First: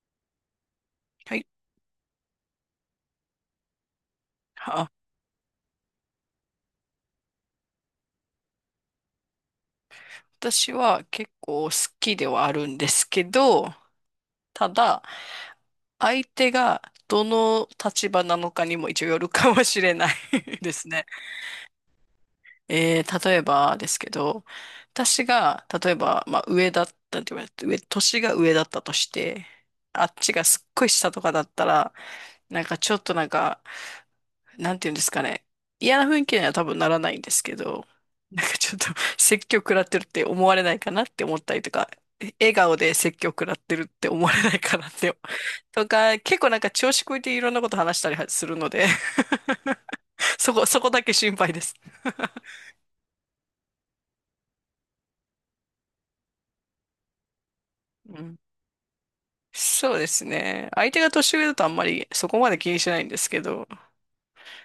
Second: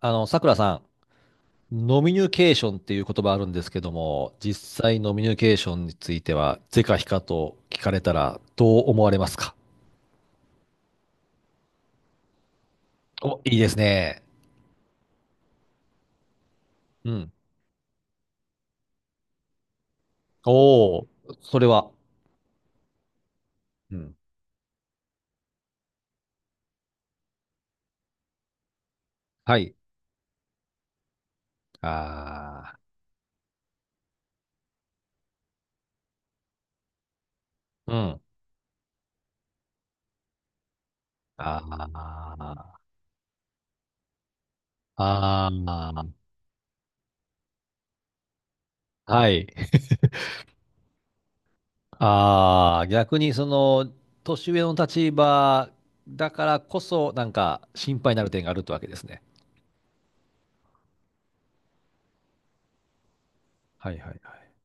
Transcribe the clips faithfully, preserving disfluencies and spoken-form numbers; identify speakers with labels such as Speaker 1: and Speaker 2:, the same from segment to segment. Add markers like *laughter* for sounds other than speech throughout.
Speaker 1: あの、さくらさ
Speaker 2: はい。
Speaker 1: ん、ノミニュケーションっていう言葉あるんですけども、実
Speaker 2: あ、
Speaker 1: 際ノミニュケーションについては、是か非かと聞かれたらどう思われますか？
Speaker 2: 私は結構好きではあるんですけ
Speaker 1: お、いいで
Speaker 2: ど、
Speaker 1: すね。
Speaker 2: ただ、相手が
Speaker 1: う
Speaker 2: ど
Speaker 1: ん。
Speaker 2: の立場なのかにも一応よるかもしれない *laughs* です
Speaker 1: お
Speaker 2: ね。
Speaker 1: お、それは。
Speaker 2: *laughs* えー、例えばで
Speaker 1: う
Speaker 2: すけ
Speaker 1: ん。
Speaker 2: ど、私が、例えば、まあ、上だったって言われて、上、年が上だったとして、
Speaker 1: はい。
Speaker 2: あっちがすっごい下とかだったら、なん
Speaker 1: あ
Speaker 2: かちょっとなんか、なんていうんですかね。嫌な雰囲気には多分ならないんですけど、
Speaker 1: あ、うん。
Speaker 2: なんかちょっと *laughs* 説教食らってるって思われないかなって思ったりとか、え
Speaker 1: あ
Speaker 2: 笑顔
Speaker 1: あ、
Speaker 2: で説教食らってるって思われないかなって、と
Speaker 1: あ
Speaker 2: か、結構なんか調子こいていろんなこと話したりはするので
Speaker 1: あ、はい。*laughs*
Speaker 2: *laughs* そこ、そこだけ心配です。
Speaker 1: ああ、逆にその、年上の立場だからこそ、なんか心配に
Speaker 2: う
Speaker 1: なる
Speaker 2: ん。
Speaker 1: 点があるってわけですね。
Speaker 2: そうですね。相手が年上だとあんまりそこまで気にしないんですけど、
Speaker 1: はいはいはい。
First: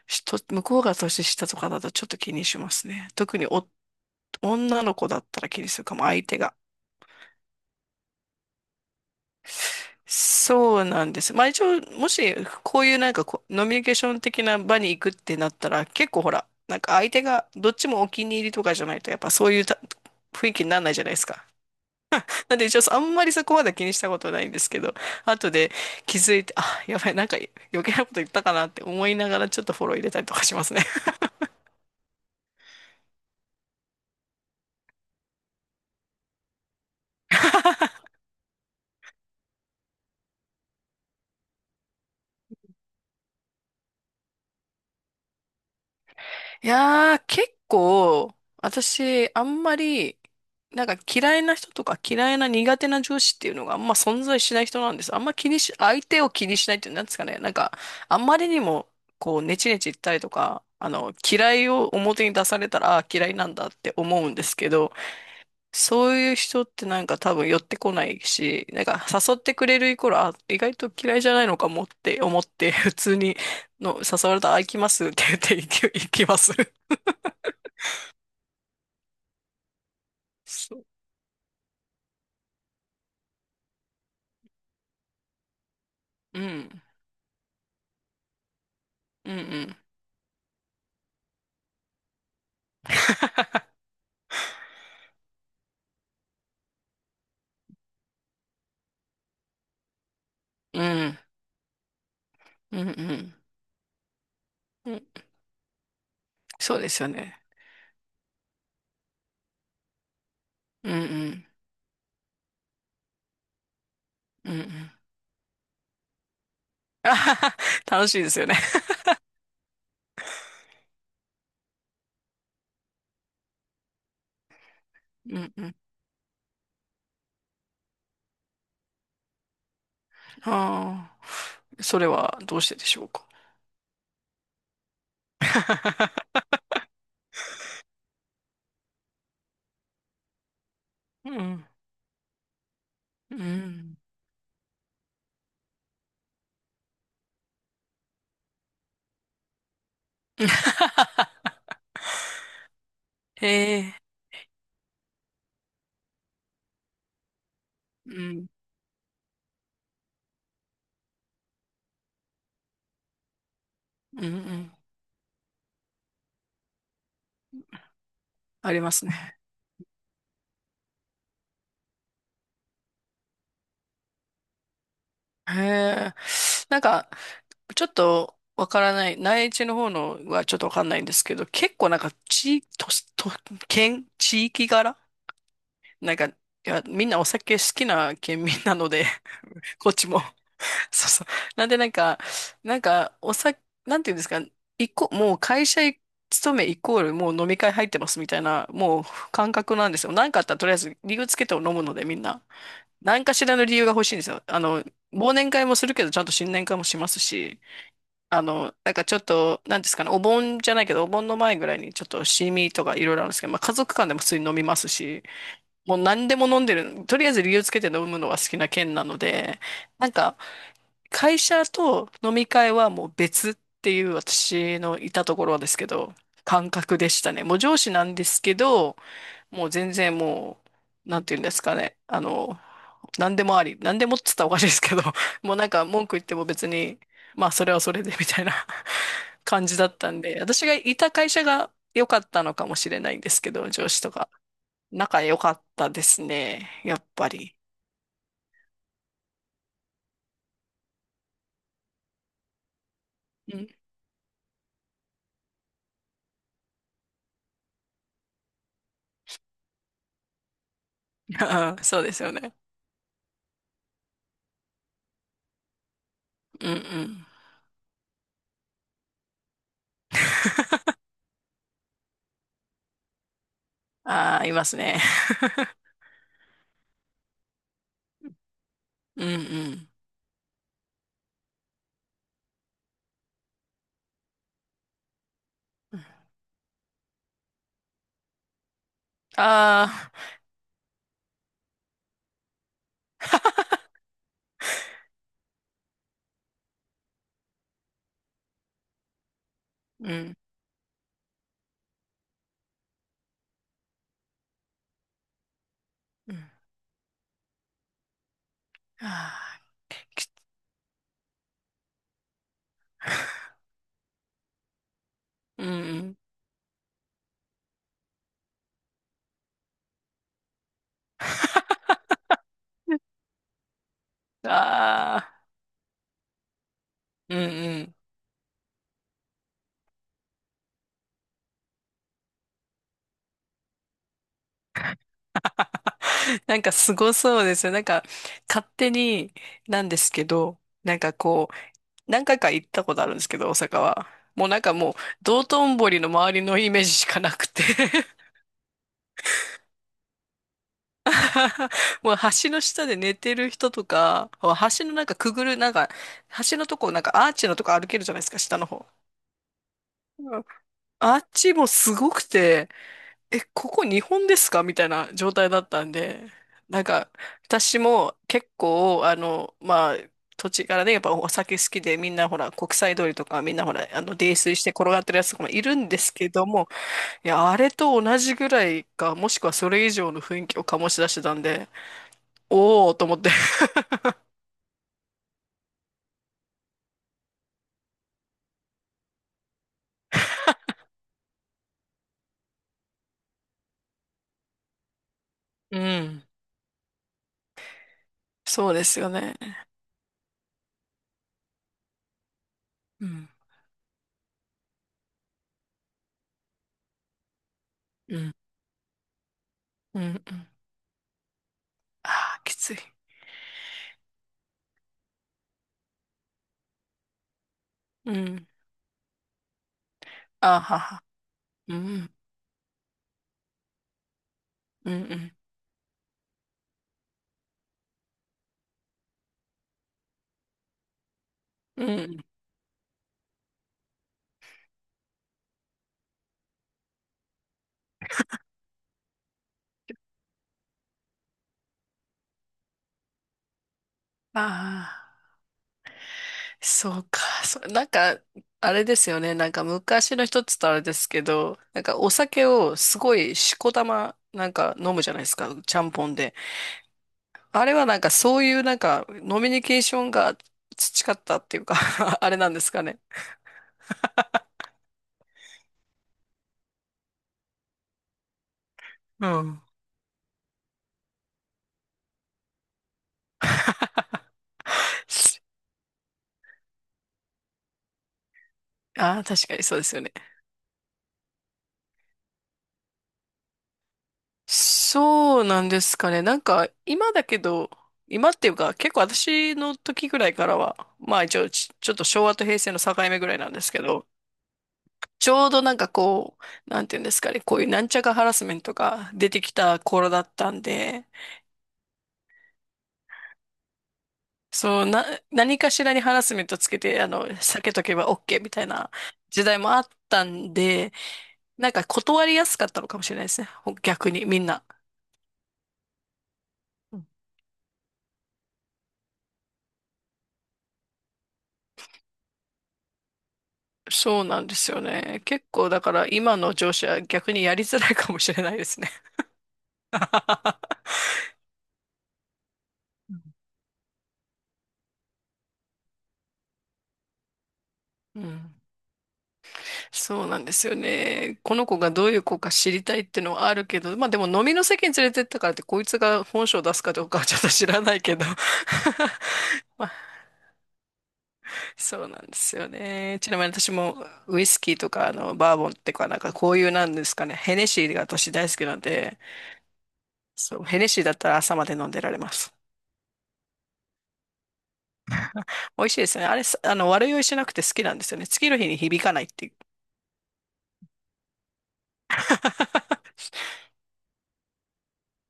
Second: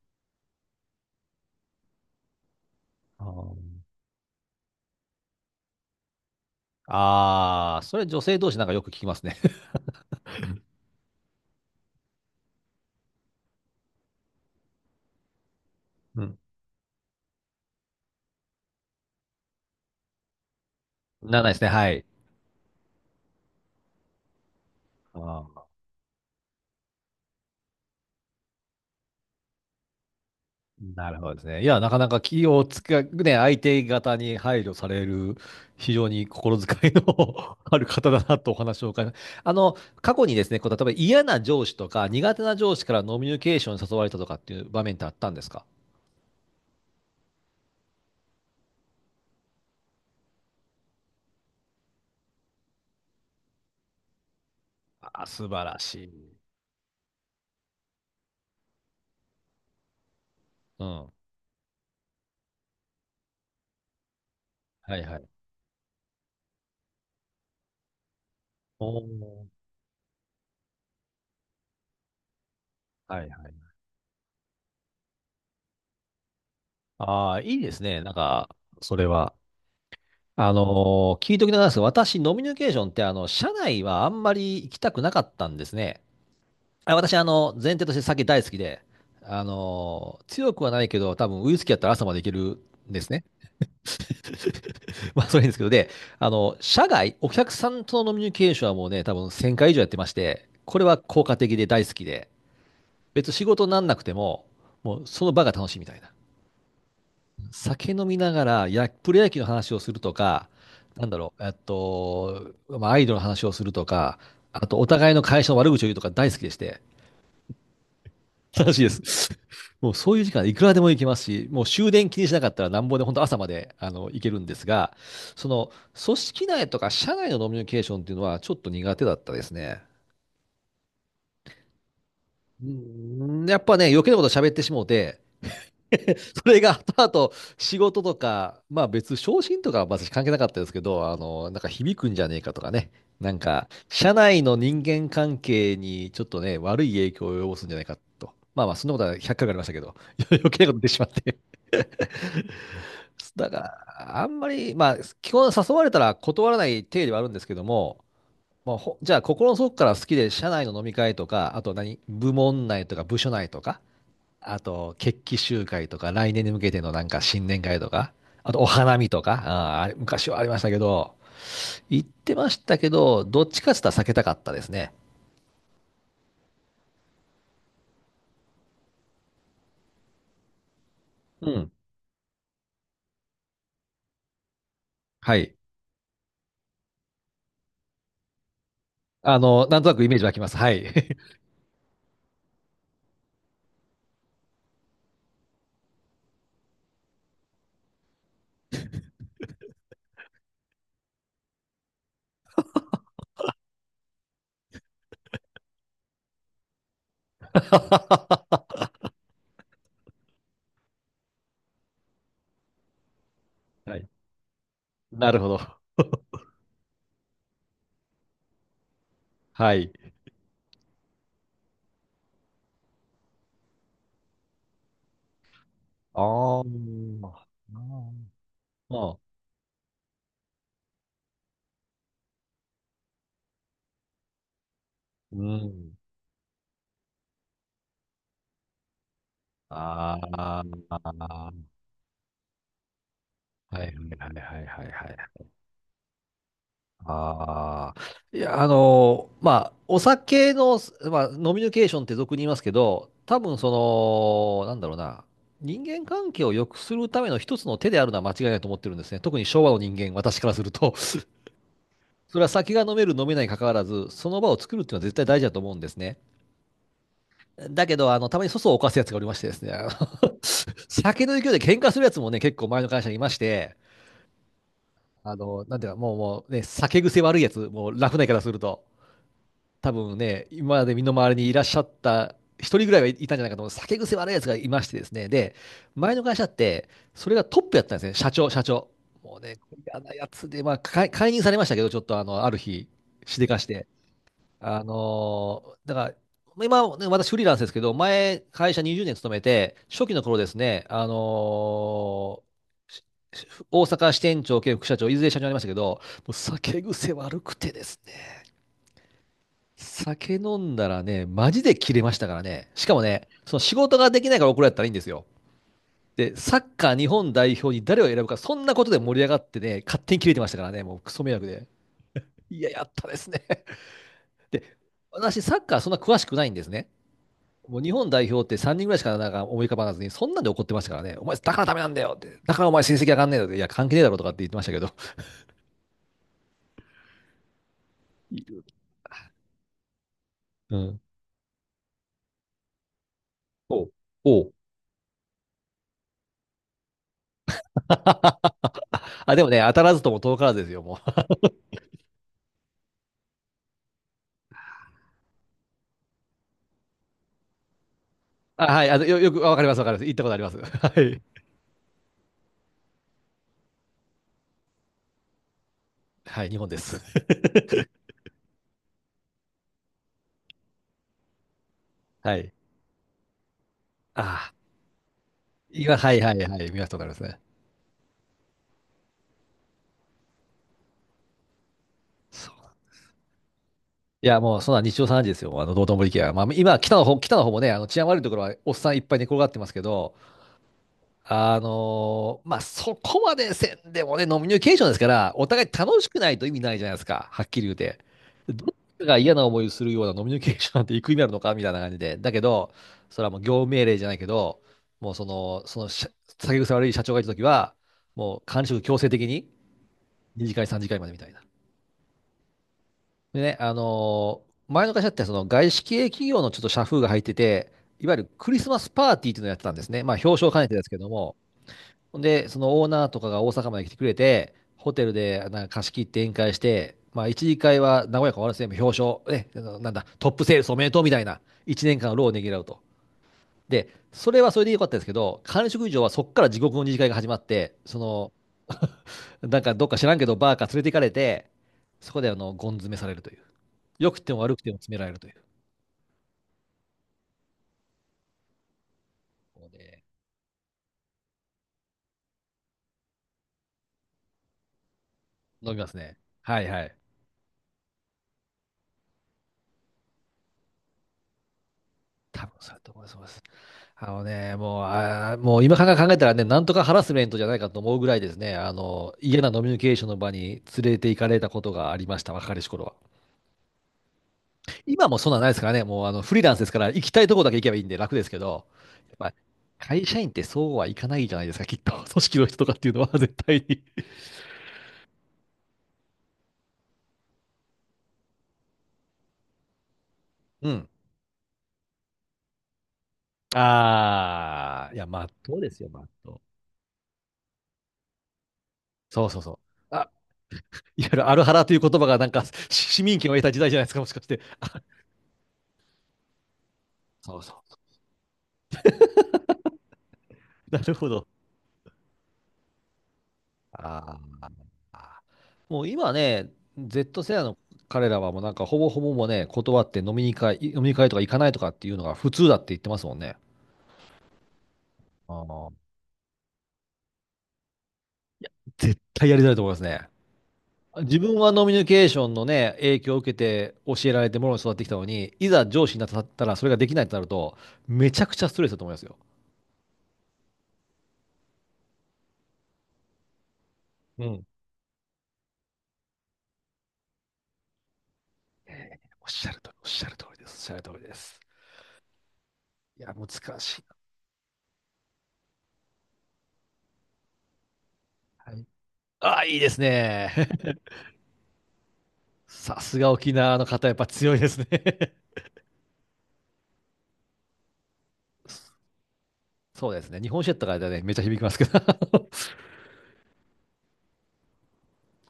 Speaker 2: しと向こうが年下とかだとちょっと気にしますね。
Speaker 1: あ
Speaker 2: 特に
Speaker 1: ー
Speaker 2: お女の子だったら気にするかも、相手が。
Speaker 1: ああ、それ女性同士なんかよく聞きますね。*laughs*
Speaker 2: そうなんです。まあ一応、もし、こういうなんかこう、ノミニケーション的な場に行くってなったら、結構
Speaker 1: う
Speaker 2: ほ
Speaker 1: ん。
Speaker 2: ら、なんか相手がどっちもお気に入りとかじゃないと、やっぱそういうた雰囲気にならないじゃないです
Speaker 1: なら
Speaker 2: か。
Speaker 1: ないですね。はい。
Speaker 2: *laughs* なんで一応、あんまりそこまで気にしたことないんですけど、
Speaker 1: あ
Speaker 2: 後で
Speaker 1: ー
Speaker 2: 気づいて、あ、やばい、なんか余計なこと言ったかなって思いながら、ちょっとフォロー入れたりとかしますね。
Speaker 1: なるほどですね。いや、なかなか気をつけ、ね、相手方に配慮される、非常に心遣いの *laughs* ある
Speaker 2: *laughs*
Speaker 1: 方だなとお話を伺いますあの、過去にですね、こう、例えば嫌な上司とか苦手な上司からノミュニケーションに誘われたとかっていう場面ってあったんですか？
Speaker 2: いやー、結構、私、あんまり、なんか嫌いな人とか嫌いな苦手な上司っていうのがあんま存在しない人なんです。あ
Speaker 1: あ
Speaker 2: ん
Speaker 1: ー、
Speaker 2: ま
Speaker 1: 素
Speaker 2: 気に
Speaker 1: 晴
Speaker 2: し、
Speaker 1: ら
Speaker 2: 相
Speaker 1: し
Speaker 2: 手を
Speaker 1: い。
Speaker 2: 気にしないっていうんですかね。なんか、あんまりにも、こう、ネチネチ言ったりとか、
Speaker 1: う
Speaker 2: あ
Speaker 1: ん。
Speaker 2: の、嫌いを表に出されたら、あー嫌いなんだって思うんですけど、
Speaker 1: はいはい。
Speaker 2: そういう人ってなんか多分寄ってこないし、なん
Speaker 1: お
Speaker 2: か誘って
Speaker 1: ー
Speaker 2: くれるイコール、あ、意外と嫌いじゃないのかもって思って、普通
Speaker 1: はい
Speaker 2: に
Speaker 1: はい。
Speaker 2: の誘われたら、あ、行きますって言って行き行きます。
Speaker 1: ああ、いいですね。なんか、それは。あ
Speaker 2: そう。
Speaker 1: のー聞いときながらですが、私、ノミニケーションって、あの、社内はあんまり行きたくなかったんですね。
Speaker 2: うん。
Speaker 1: あ、私、あの、前提として酒大好きで、
Speaker 2: うん
Speaker 1: あ
Speaker 2: うん。
Speaker 1: のー強くはないけど、多分ウイスキーやったら朝までいけるんですね。
Speaker 2: *laughs*
Speaker 1: *laughs* まあ、それいいんですけど、で、あの、社外、お客さんとのノミニケーションはもうね、多分せんかい以上やってまして、こ
Speaker 2: う
Speaker 1: れは
Speaker 2: ん。
Speaker 1: 効果的で大好きで、
Speaker 2: うんう
Speaker 1: 別
Speaker 2: ん
Speaker 1: に仕事になんなくても、
Speaker 2: う
Speaker 1: もう
Speaker 2: ん。
Speaker 1: その場が楽しいみたいな。
Speaker 2: そうですよね。
Speaker 1: 酒飲みながらや、プロ野球の話をするとか、
Speaker 2: うん
Speaker 1: なんだ
Speaker 2: う
Speaker 1: ろう、
Speaker 2: ん。
Speaker 1: えっと、まあ、アイドルの話をするとか、
Speaker 2: うんう
Speaker 1: あと、お
Speaker 2: ん。
Speaker 1: 互いの会社の悪口を言うとか大好きでして、
Speaker 2: あはは楽しいですよね。
Speaker 1: 楽しいです。*laughs* もうそういう時間いくらでも行けますし、もう終電気にしなかったらなんぼで本当朝まであの行けるんですが、
Speaker 2: う
Speaker 1: そ
Speaker 2: んう
Speaker 1: の
Speaker 2: ん。
Speaker 1: 組織内とか社内のノミニケーションっていうのはちょっと苦手だったですね。
Speaker 2: ああ。それはどう
Speaker 1: う
Speaker 2: してでしょうか。
Speaker 1: んやっぱね、余計なこと喋ってしもうて、*laughs* そ
Speaker 2: *laughs*
Speaker 1: れが後々仕事とか、まあ別、昇進とかは私関係なかったですけど、あ
Speaker 2: う
Speaker 1: の、なん
Speaker 2: ん。
Speaker 1: か響くんじゃねえかとかね、な
Speaker 2: う
Speaker 1: んか、
Speaker 2: ん。
Speaker 1: 社内の人間関係にちょっとね、悪い影響を及ぼすんじゃないかと。まあまあ、そんなことはひゃっかいありましたけど、*laughs* 余計なこと言ってしまって。
Speaker 2: *laughs*
Speaker 1: *laughs*
Speaker 2: へ
Speaker 1: だか
Speaker 2: え。
Speaker 1: ら、あんまり、まあ、基本誘われたら断らない体ではあるんですけども、
Speaker 2: うん。
Speaker 1: まあ、ほじゃあ、心の底から好きで、社内の飲み会とか、あと何、部門内とか部署内とか、
Speaker 2: うんう
Speaker 1: あ
Speaker 2: ん。
Speaker 1: と、決起集会とか、来年に向けてのなんか新年会とか、あとお
Speaker 2: ありま
Speaker 1: 花
Speaker 2: す
Speaker 1: 見と
Speaker 2: ね。
Speaker 1: か、あーあれ昔はありましたけど、行ってましたけど、どっちかって言ったら避けたかったですね。
Speaker 2: へえ。なんか、ちょっとわからない、内地の方のはちょっとわかんないんですけど、
Speaker 1: うん。
Speaker 2: 結構なんか地、と、と、県、地域柄
Speaker 1: はい。
Speaker 2: なんか、いや、みんなお酒好きな県民なので、
Speaker 1: あ
Speaker 2: *laughs*
Speaker 1: の、なんと
Speaker 2: こっ
Speaker 1: なく
Speaker 2: ち
Speaker 1: イメー
Speaker 2: も。
Speaker 1: ジ湧きます。はい。
Speaker 2: *laughs* そうそう。なんでなんか、なんか、お酒、なんていうんですか、一個、もう会社勤めイコールもう飲み会入ってますみたいな、もう感覚なんですよ。なんかあったらとりあえず理由つけて飲むのでみんな。何かしらの理由が欲しいんですよ。あの、忘年会もするけど、ちゃんと新年会もしますし、あ
Speaker 1: *laughs*
Speaker 2: の、なんかちょっと、なんですかね、お盆じゃないけど、お盆の前ぐらいにちょっとシミとかいろいろあるんですけど、まあ家族
Speaker 1: はい。
Speaker 2: 間でも普通に飲みますし、
Speaker 1: なるほど。
Speaker 2: もう何でも飲んでる、とりあえず理由つけて飲むのは好きな県なので、
Speaker 1: はい。
Speaker 2: なんか会社と飲み会はもう別っていう私のいたところですけど、
Speaker 1: ああ、
Speaker 2: 感覚でしたね。もう上司なんですけど、
Speaker 1: ああ、
Speaker 2: もう全然もう、なんていうんですかね、あの、何でもあり、何でもっつったらおかしいですけど、
Speaker 1: う
Speaker 2: *laughs* もうなんか
Speaker 1: ん。
Speaker 2: 文句言っても別に、まあそれはそれでみたいな *laughs* 感じだったんで、
Speaker 1: あ
Speaker 2: 私がいた会社
Speaker 1: あ、
Speaker 2: が良かったのかもしれないんですけど、
Speaker 1: は
Speaker 2: 上
Speaker 1: い
Speaker 2: 司と
Speaker 1: は
Speaker 2: か。
Speaker 1: いはいはいはいはい
Speaker 2: 仲
Speaker 1: は
Speaker 2: 良
Speaker 1: い。
Speaker 2: かったですね。やっぱり。
Speaker 1: ああ、いや、あの、まあ、お酒の、まあ、飲みニケーションって俗に言いますけど、多分
Speaker 2: うん。
Speaker 1: その、なんだろうな、人間関係を良くするための一つの手であるのは間違いないと思ってるんですね。特に昭和の人間、私からすると、
Speaker 2: *laughs* そうです
Speaker 1: *laughs*
Speaker 2: よ
Speaker 1: それは
Speaker 2: ね。
Speaker 1: 酒が飲める、飲めないに関わらず、その場を作るっていうのは絶対大事だと思うんですね。
Speaker 2: うんうん。
Speaker 1: だけど、あの、たまに粗相を犯すやつがおりましてですね、あの *laughs*
Speaker 2: *laughs*
Speaker 1: 酒の勢いで喧嘩するやつもね、結構前の会社にいまして、
Speaker 2: ああ、いますね。
Speaker 1: あの、
Speaker 2: *laughs*
Speaker 1: なんていうか、もう、もうね、酒癖悪いやつ、もう、ラフな言い方すると。
Speaker 2: うんうん。
Speaker 1: 多分ね、今まで身の回りにいらっしゃった一人ぐらいはいたんじゃないかと思う。酒癖悪いやつがいましてですね。で、前の会社って、それがトップやったんですね。社長、社長。もうね、
Speaker 2: あ
Speaker 1: 嫌
Speaker 2: あ、
Speaker 1: なやつで、まあ、解解任されましたけど、ちょっとあの、ある日、しでかして。あのーだから、今、ね、私フリーランスですけど、前、会社にじゅうねん勤めて、初期
Speaker 2: う
Speaker 1: の
Speaker 2: ん。
Speaker 1: 頃ですね、あのーしし大阪支店長兼副社長、いずれ社長になりましたけど、もう
Speaker 2: うん
Speaker 1: 酒癖悪くてですね。
Speaker 2: あ
Speaker 1: 酒飲んだらね、マジで切れましたからね。しかもね、
Speaker 2: あ
Speaker 1: その仕事ができないから怒られたらいいんですよ。
Speaker 2: *laughs* うんうん。
Speaker 1: で、サッカー日本代表に誰を選ぶか、そんなことで盛り上がってね、勝手に切れてましたからね、もうクソ迷惑で。いや、やったですね。*laughs* で、
Speaker 2: ああ、
Speaker 1: 私、サッカーそんな詳しくないんですね。
Speaker 2: うん
Speaker 1: も
Speaker 2: う
Speaker 1: う日
Speaker 2: ん。
Speaker 1: 本代表ってさんにんぐらいしかなんか思い浮かばなずに、そんなんで怒ってましたからね、お前、だからダメなんだよって、だからお前成績上がんねえだろって、いや、関係ねえだろとかって言ってましたけど。
Speaker 2: なんかすごそうですよ。なんか勝手になんですけど、
Speaker 1: *laughs* う
Speaker 2: なん
Speaker 1: ん。
Speaker 2: かこう、何回か行ったことあるんですけど、大阪
Speaker 1: おう。
Speaker 2: は。
Speaker 1: お
Speaker 2: もう
Speaker 1: う
Speaker 2: なんかもう、道頓堀の周りのイメージしかなくて
Speaker 1: *laughs*。あ、でもね、当たらずとも遠からずですよ、もう。
Speaker 2: *laughs* もう橋の下で寝てる人とか、橋のなんかくぐる、なんか、橋のとこ、なんかアーチのとこ歩けるじゃないですか、下
Speaker 1: あ、
Speaker 2: の
Speaker 1: は
Speaker 2: 方。
Speaker 1: い、あの、よ、*laughs* よく、あわかります、わかります。行ったことあ
Speaker 2: う
Speaker 1: り
Speaker 2: ん
Speaker 1: ます。*laughs* は
Speaker 2: あ
Speaker 1: い。
Speaker 2: っちもすごくて、え、ここ日本ですかみたいな状態だったんで、
Speaker 1: はい、日本で
Speaker 2: なん
Speaker 1: す。
Speaker 2: か、
Speaker 1: *laughs*
Speaker 2: 私も結構、あの、まあ、土地からね、やっぱお酒好きで、みんなほ
Speaker 1: は
Speaker 2: ら、
Speaker 1: い。
Speaker 2: 国際通りとか、みんなほら、あの、泥
Speaker 1: ああ、
Speaker 2: 酔して転がってるやつとかもいるん
Speaker 1: 今、
Speaker 2: です
Speaker 1: はい、
Speaker 2: け
Speaker 1: はい、
Speaker 2: ど
Speaker 1: は
Speaker 2: も、
Speaker 1: い、見ました、わかります
Speaker 2: い
Speaker 1: ね。
Speaker 2: や、あれと同じぐらいか、もしくはそれ以上の雰囲気を醸し出してたんで、
Speaker 1: そう。
Speaker 2: おーと思って。*laughs*
Speaker 1: いや、もう、そんな日常茶飯事ですよ、あの、道頓堀駅は。まあ、今、北の方、北の方もね、あの、治安悪いところは、おっさんいっぱい寝転がってますけど、あのーまあ、そこまでせんでもね、ノミニケーションですから、お互い
Speaker 2: う
Speaker 1: 楽しく
Speaker 2: ん。
Speaker 1: ないと意味ないじゃないですか、はっきり言うて。ど
Speaker 2: そう
Speaker 1: っ
Speaker 2: です
Speaker 1: ち
Speaker 2: よ
Speaker 1: が嫌
Speaker 2: ね。
Speaker 1: な思いをするようなノミニケーションなんていく意味あるのかみたいな感じで。だけど、
Speaker 2: う
Speaker 1: それは
Speaker 2: ん。
Speaker 1: もう業務命令じゃないけど、もうその、その社、酒癖悪い社長がいたときは、
Speaker 2: うん。
Speaker 1: もう管理職強制的に
Speaker 2: うん。う
Speaker 1: に
Speaker 2: ん。
Speaker 1: 次会、さん次会までみたいな。
Speaker 2: ああ、きつい。
Speaker 1: でね、あのー前の会社ってその外資系企業のちょっと社風が入ってて、い
Speaker 2: う
Speaker 1: わゆる
Speaker 2: ん。
Speaker 1: クリスマスパーティーっていうのをやってたんですね。まあ表彰を
Speaker 2: あー
Speaker 1: 兼ねて
Speaker 2: は
Speaker 1: ですけ
Speaker 2: は。
Speaker 1: ども、
Speaker 2: うん。
Speaker 1: ほんで、そのオーナーとかが大阪まで来てくれて、
Speaker 2: う
Speaker 1: ホテル
Speaker 2: ん。
Speaker 1: でなんか貸し切って宴会して、まあ、一次会は和やか終わらせて、表彰、ね、あのなんだ、トップセールスおめでとうみたいな、
Speaker 2: う
Speaker 1: 1
Speaker 2: ん。
Speaker 1: 年
Speaker 2: う
Speaker 1: 間の
Speaker 2: ん。
Speaker 1: 労をねぎらうと。で、それはそれでよかったですけど、管理職以上はそこから地獄の二次会が始まって、その、なんかどっか知らんけど、バーか連れて行かれて、そこであの、ゴン詰めされるという。良くても
Speaker 2: あ
Speaker 1: 悪くても詰められ
Speaker 2: あ、
Speaker 1: るという。
Speaker 2: そうか。そなんか、あれですよね。なんか
Speaker 1: 伸び
Speaker 2: 昔の人っつったらあれですけど、なんかお酒をすごいしこたま、なんか飲むじゃないですか。
Speaker 1: 飲
Speaker 2: ち
Speaker 1: み
Speaker 2: ゃ
Speaker 1: ま
Speaker 2: ん
Speaker 1: す
Speaker 2: ぽ
Speaker 1: ね。
Speaker 2: んで。
Speaker 1: はいはい。
Speaker 2: あれはなんかそういうなんか、ノミニケーションが培ったっていうか *laughs* あれ
Speaker 1: 多
Speaker 2: な
Speaker 1: 分
Speaker 2: んです
Speaker 1: そうだ
Speaker 2: か
Speaker 1: と
Speaker 2: ね。
Speaker 1: 思います。あのね、もう、あー、もう今から考えたらね、なんとかハラスメントじゃないかと思うぐらいですね、あの、
Speaker 2: う
Speaker 1: 嫌なノ
Speaker 2: ん。
Speaker 1: ミニケーションの場に連れて行かれたことがありました、若かりし頃は。今もそんなんないですからね、もうあの、フリーランスですから、行きたいとこだけ行けばいいんで楽ですけど、
Speaker 2: ああ、
Speaker 1: まあ、
Speaker 2: 確かにそうですよ
Speaker 1: 会
Speaker 2: ね。
Speaker 1: 社員ってそうはいかないじゃないですか、きっと。*laughs* 組織の人とかっていうのは絶対に。
Speaker 2: そうなんですかね。なんか、今だけど、今っていうか、結構私の時ぐらいから
Speaker 1: うん。
Speaker 2: は、まあ一応ち、ちょっと昭和と平成の境目ぐらいなんですけど、
Speaker 1: ああ、いや、まっ
Speaker 2: ちょう
Speaker 1: とう
Speaker 2: ど
Speaker 1: で
Speaker 2: なん
Speaker 1: す
Speaker 2: か
Speaker 1: よ、まっと
Speaker 2: こ
Speaker 1: う。
Speaker 2: う、なんていうんですかね、こういうなんちゃかハラスメントが
Speaker 1: そう
Speaker 2: 出
Speaker 1: そ
Speaker 2: て
Speaker 1: う
Speaker 2: き
Speaker 1: そ
Speaker 2: た
Speaker 1: う。あ、
Speaker 2: 頃だったん
Speaker 1: い
Speaker 2: で、
Speaker 1: わゆるアルハラという言葉がなんか、し市民権を得た時代じゃないですか、もしかして。
Speaker 2: そう、な、何かしらにハラスメントつけて、あの、
Speaker 1: そうそ
Speaker 2: 避けと
Speaker 1: う。
Speaker 2: けば オーケー みたいな時代もあったん
Speaker 1: な
Speaker 2: で、
Speaker 1: るほど。
Speaker 2: なんか断りやすかったのかもしれないですね。ほ逆
Speaker 1: あ
Speaker 2: にみん
Speaker 1: あ。
Speaker 2: な。
Speaker 1: もう今ね、ゼット 世代の彼らはもうなんかほぼほぼもうね、断って飲みに会、飲みに会とか行かないとかっていうのが普通だって言ってますもんね。
Speaker 2: そうなんですよね。
Speaker 1: あ
Speaker 2: 結構
Speaker 1: あ、
Speaker 2: だから今の上司は逆にやりづらいかもしれないですね。
Speaker 1: 絶対やりづらいと思いますね。
Speaker 2: *laughs*
Speaker 1: 自分はノミニケーションのね、影響を受けて教えられてものに育ってきたのに、いざ上司になったらそれができないとなると、め
Speaker 2: う
Speaker 1: ちゃくちゃス
Speaker 2: ん、
Speaker 1: トレスだと思いますよ。
Speaker 2: そうなんですよね。この子がどういう子か知りたいっていうのはあるけど、まあで
Speaker 1: う
Speaker 2: も飲
Speaker 1: ん。
Speaker 2: みの席に連れてったからってこいつが本性を出すかどうかはちょっと知らないけど。
Speaker 1: えーおっしゃると、
Speaker 2: *laughs*
Speaker 1: お
Speaker 2: ま
Speaker 1: っ
Speaker 2: あ、
Speaker 1: しゃる通りです。おっしゃる通りです。
Speaker 2: そうなんですよ
Speaker 1: いや、
Speaker 2: ね。
Speaker 1: 難
Speaker 2: ちなみに私
Speaker 1: しい。
Speaker 2: もウイスキーとかあのバーボンっていうかなんかこういうなんですかね、ヘネシーが私大
Speaker 1: は
Speaker 2: 好き
Speaker 1: い、
Speaker 2: なんで、
Speaker 1: ああ、いいですね。
Speaker 2: そう、ヘネシーだったら朝まで飲んでられま
Speaker 1: *laughs*
Speaker 2: す。
Speaker 1: さすが沖縄の方、やっぱ強いですね。
Speaker 2: 美味しいですね。あれ、すあの、悪酔いしなくて好きなんですよね。次の日に響かないっていう。
Speaker 1: そうですね。日本酒やったからね、めっちゃ響きますけど。*laughs*
Speaker 2: *laughs*